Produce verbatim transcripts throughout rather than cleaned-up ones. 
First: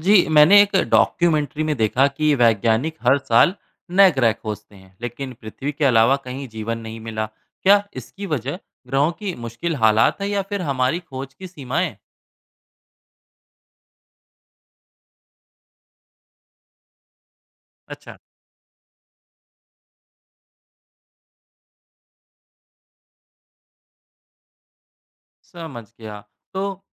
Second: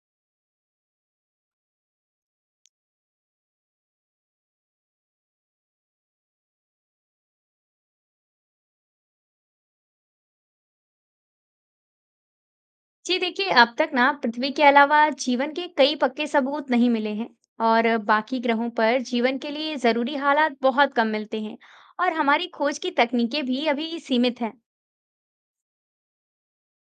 जी, मैंने एक डॉक्यूमेंट्री में देखा कि वैज्ञानिक हर साल नए ग्रह खोजते हैं, लेकिन पृथ्वी के अलावा कहीं जीवन नहीं मिला। क्या इसकी वजह ग्रहों की मुश्किल हालात है या फिर हमारी खोज की सीमाएं? जी देखिए, अब तक ना पृथ्वी के अलावा जीवन के कई पक्के सबूत नहीं मिले हैं और अच्छा, बाकी ग्रहों पर जीवन के लिए जरूरी हालात बहुत कम मिलते हैं और हमारी खोज की तकनीकें भी अभी सीमित हैं। समझ गया। तो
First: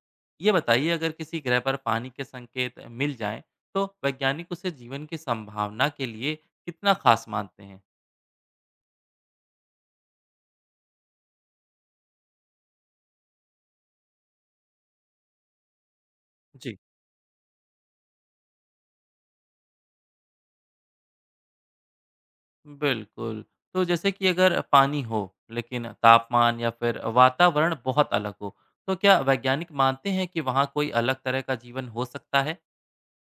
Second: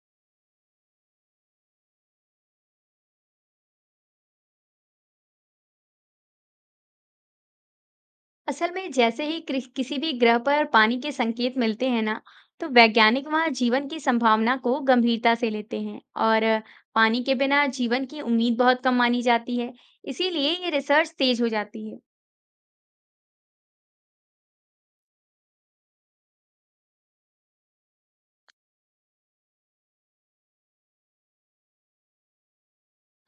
ये बताइए, अगर किसी ग्रह पर पानी के संकेत मिल जाएं, तो वैज्ञानिक उसे जीवन की संभावना के लिए कितना खास मानते हैं? असल में जैसे ही क्रि- किसी भी ग्रह पर पानी के संकेत मिलते हैं ना, तो वैज्ञानिक वहां जीवन की संभावना को गंभीरता से लेते हैं और जी, पानी के बिना जीवन की उम्मीद बहुत कम मानी जाती है। इसीलिए ये रिसर्च तेज हो जाती है। बिल्कुल। तो जैसे कि अगर पानी हो, लेकिन तापमान या फिर वातावरण बहुत अलग हो, तो क्या वैज्ञानिक मानते हैं कि वहाँ कोई अलग तरह का जीवन हो सकता है?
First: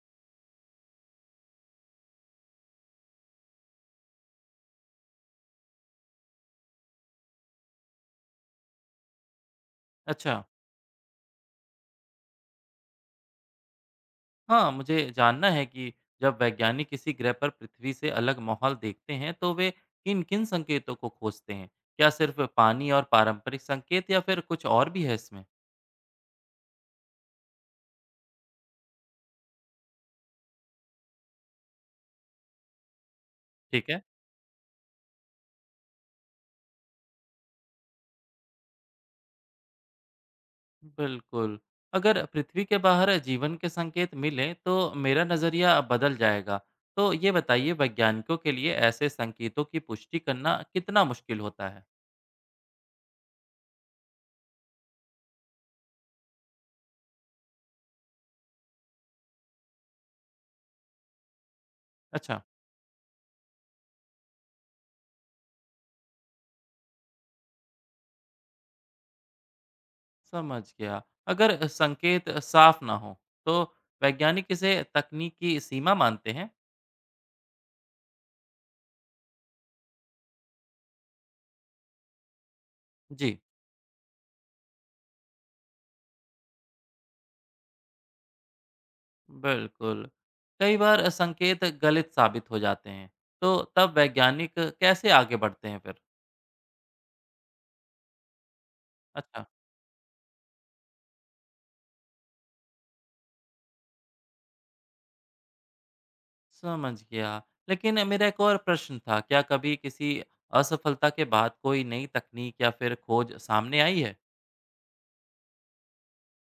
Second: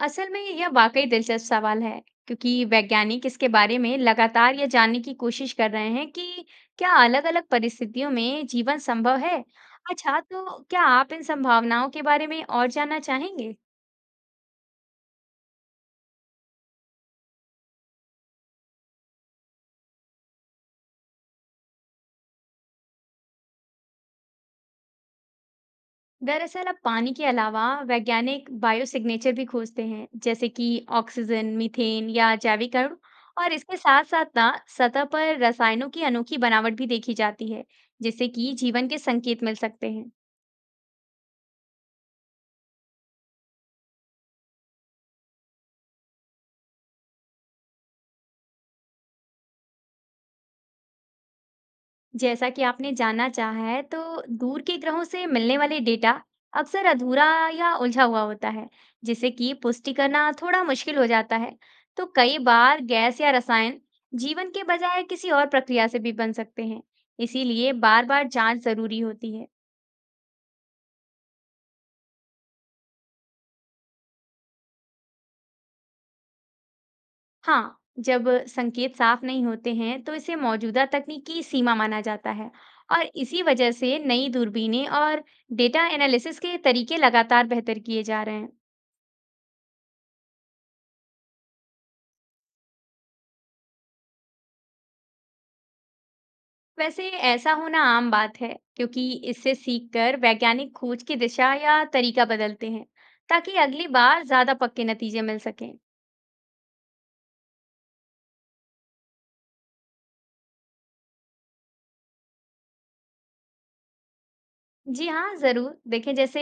असल में यह वाकई दिलचस्प सवाल है क्योंकि वैज्ञानिक इसके बारे में लगातार यह जानने की कोशिश कर रहे हैं कि क्या अलग-अलग परिस्थितियों में जीवन संभव है। अच्छा, अच्छा, तो क्या आप इन संभावनाओं के बारे में और जानना चाहेंगे? हाँ, मुझे जानना है कि जब वैज्ञानिक किसी ग्रह पर पृथ्वी से अलग माहौल देखते हैं, तो वे किन-किन संकेतों को खोजते हैं? क्या सिर्फ पानी और पारंपरिक संकेत या फिर कुछ और भी है इसमें? दरअसल अब पानी के अलावा वैज्ञानिक बायोसिग्नेचर भी खोजते हैं, जैसे कि ऑक्सीजन, मीथेन या जैविक अणु और इसके ठीक है। साथ साथ ना सतह पर रसायनों की अनोखी बनावट भी देखी जाती है, जिससे कि जीवन के संकेत मिल सकते हैं। बिल्कुल। अगर पृथ्वी के बाहर जीवन के संकेत मिलें तो मेरा नज़रिया बदल जाएगा। तो ये बताइए, वैज्ञानिकों के लिए ऐसे संकेतों की पुष्टि करना कितना मुश्किल होता है? जैसा कि आपने जानना चाहा है, तो दूर के ग्रहों से मिलने वाले डेटा अक्सर अधूरा या उलझा हुआ होता है, जिससे कि पुष्टि करना थोड़ा मुश्किल हो जाता है। तो कई अच्छा, बार गैस या रसायन जीवन के बजाय किसी और प्रक्रिया से भी बन सकते हैं, इसीलिए बार-बार जांच जरूरी होती है। समझ गया। अगर संकेत साफ ना हो तो वैज्ञानिक इसे तकनीक की सीमा मानते हैं? हाँ, जब संकेत साफ नहीं होते हैं, तो इसे मौजूदा तकनीक की सीमा माना जाता है, और जी, इसी वजह से नई दूरबीनें और डेटा एनालिसिस के तरीके लगातार बेहतर किए जा रहे हैं। बिल्कुल। कई बार संकेत गलत साबित हो जाते हैं। तो तब वैज्ञानिक कैसे आगे बढ़ते हैं फिर? वैसे ऐसा होना आम बात है क्योंकि अच्छा। इससे सीखकर वैज्ञानिक खोज की दिशा या तरीका बदलते हैं ताकि अगली बार ज्यादा पक्के नतीजे मिल सकें। समझ गया। लेकिन मेरा एक और प्रश्न था, क्या कभी किसी असफलता के बाद कोई नई तकनीक या फिर खोज सामने आई है? जी हाँ, जरूर देखें, जैसे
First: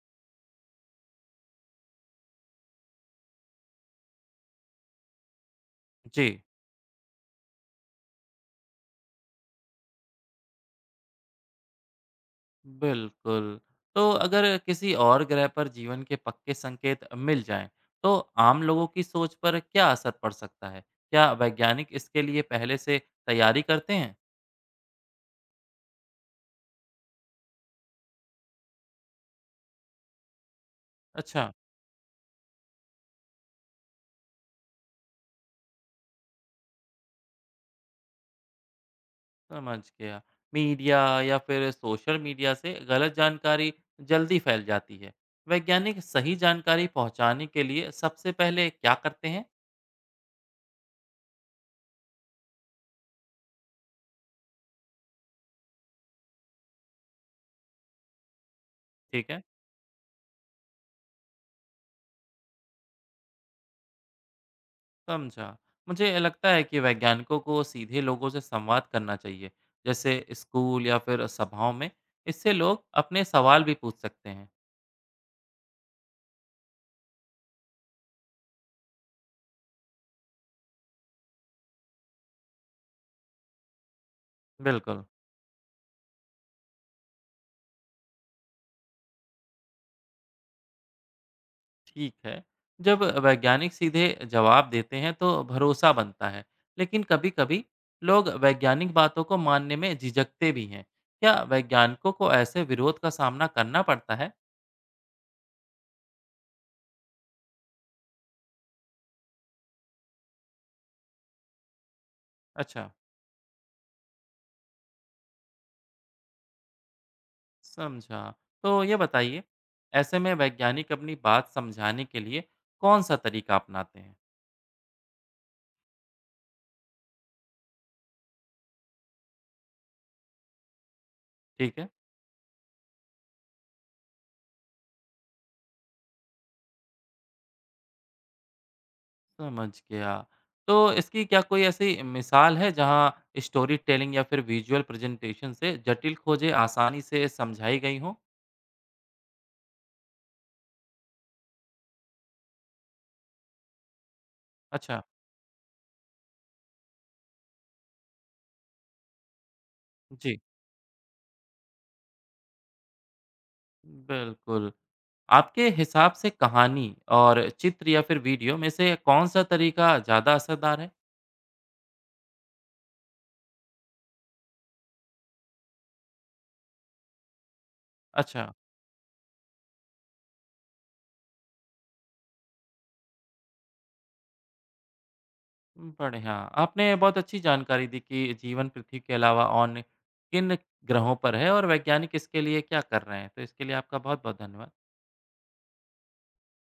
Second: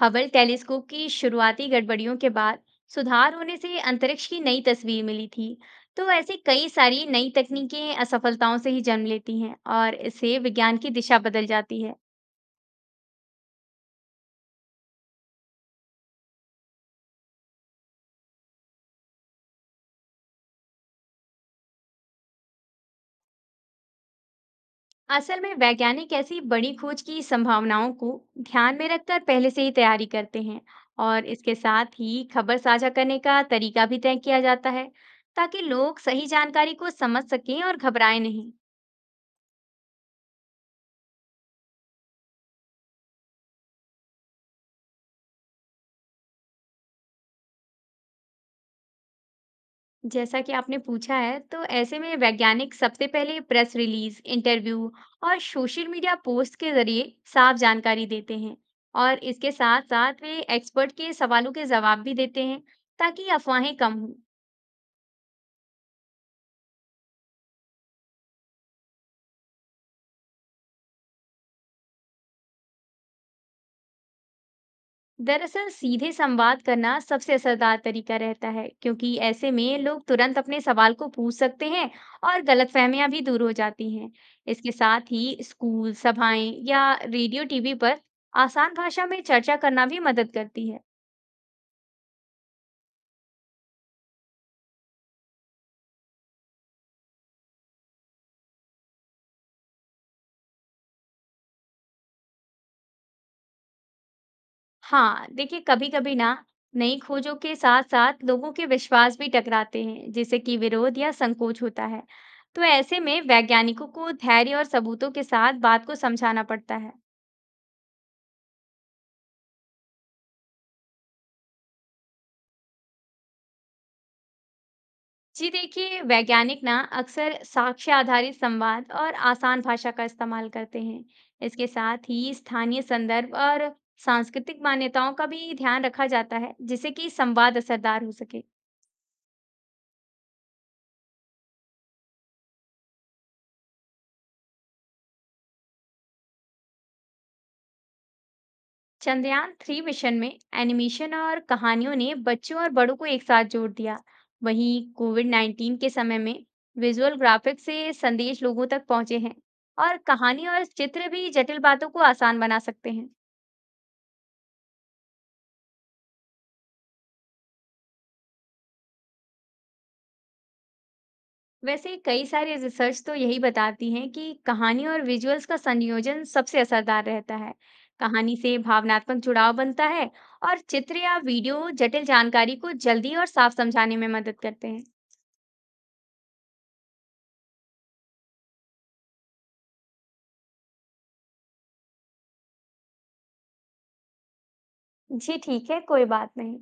हबल टेलीस्कोप की शुरुआती गड़बड़ियों के बाद सुधार होने से अंतरिक्ष की नई तस्वीर मिली थी। तो जी, ऐसी कई सारी नई तकनीकें असफलताओं से ही जन्म लेती हैं और इससे विज्ञान की दिशा बदल जाती है। बिल्कुल। तो अगर किसी और ग्रह पर जीवन के पक्के संकेत मिल जाएं, तो आम लोगों की सोच पर क्या असर पड़ सकता है? क्या वैज्ञानिक इसके लिए पहले से तैयारी करते हैं? असल में वैज्ञानिक ऐसी बड़ी खोज की संभावनाओं को ध्यान में रखकर पहले से ही तैयारी करते हैं और अच्छा। इसके साथ ही खबर साझा करने का तरीका भी तय किया जाता है, ताकि लोग सही जानकारी को समझ सकें और घबराएं नहीं। समझ गया। मीडिया या फिर सोशल मीडिया से गलत जानकारी जल्दी फैल जाती है। वैज्ञानिक सही जानकारी पहुंचाने के लिए सबसे पहले क्या करते हैं? जैसा कि आपने पूछा है, तो ऐसे में वैज्ञानिक सबसे पहले प्रेस रिलीज, इंटरव्यू और सोशल मीडिया पोस्ट के जरिए साफ जानकारी देते हैं और ठीक है, इसके साथ साथ वे एक्सपर्ट के सवालों के जवाब भी देते हैं, ताकि अफवाहें कम हों। समझा। मुझे लगता है कि वैज्ञानिकों को सीधे लोगों से संवाद करना चाहिए, जैसे स्कूल या फिर सभाओं में। इससे लोग अपने सवाल भी पूछ सकते हैं। दरअसल सीधे संवाद करना सबसे असरदार तरीका रहता है क्योंकि ऐसे में लोग तुरंत अपने सवाल को पूछ सकते हैं और गलतफहमियां भी दूर हो जाती हैं। इसके बिल्कुल। साथ ही स्कूल, सभाएं या रेडियो टीवी पर आसान भाषा में चर्चा करना भी मदद करती है। ठीक है। जब वैज्ञानिक सीधे जवाब देते हैं तो भरोसा बनता है, लेकिन कभी कभी लोग वैज्ञानिक बातों को मानने में झिझकते भी हैं। क्या वैज्ञानिकों को ऐसे विरोध का सामना करना पड़ता है? हाँ देखिए, कभी कभी ना नई खोजों के साथ साथ लोगों के विश्वास भी टकराते हैं, जिससे कि विरोध या संकोच होता है। तो अच्छा, ऐसे में वैज्ञानिकों को धैर्य और सबूतों के साथ बात को समझाना पड़ता है। समझा। तो ये बताइए, ऐसे में वैज्ञानिक अपनी बात समझाने के लिए कौन सा तरीका अपनाते हैं? जी देखिए, वैज्ञानिक ना अक्सर साक्ष्य आधारित संवाद और आसान भाषा का इस्तेमाल करते हैं। इसके ठीक है, साथ ही स्थानीय संदर्भ और सांस्कृतिक मान्यताओं का भी ध्यान रखा जाता है, जिससे कि संवाद असरदार हो सके। समझ गया। तो इसकी क्या कोई ऐसी मिसाल है जहाँ स्टोरी टेलिंग या फिर विजुअल प्रेजेंटेशन से जटिल खोजें आसानी से समझाई गई हों? चंद्रयान थ्री मिशन में एनिमेशन और कहानियों ने बच्चों और बड़ों को एक साथ जोड़ दिया। वहीं अच्छा, कोविड नाइन्टीन के समय में विजुअल ग्राफिक्स से संदेश लोगों तक पहुंचे हैं और जी, कहानी और चित्र भी जटिल बातों को आसान बना सकते हैं। बिल्कुल। आपके हिसाब से कहानी और चित्र या फिर वीडियो में से कौन-सा तरीका ज़्यादा असरदार है? वैसे कई सारे रिसर्च तो यही बताती हैं कि कहानी और विजुअल्स का संयोजन सबसे असरदार रहता है। कहानी अच्छा, से भावनात्मक जुड़ाव बनता है और चित्र या वीडियो जटिल जानकारी को जल्दी और साफ समझाने में मदद करते हैं। बढ़िया। आपने बहुत अच्छी जानकारी दी कि जीवन पृथ्वी के अलावा और किन ग्रहों पर है और वैज्ञानिक इसके लिए क्या कर रहे हैं। तो इसके लिए आपका बहुत-बहुत धन्यवाद। जी ठीक है, कोई बात नहीं।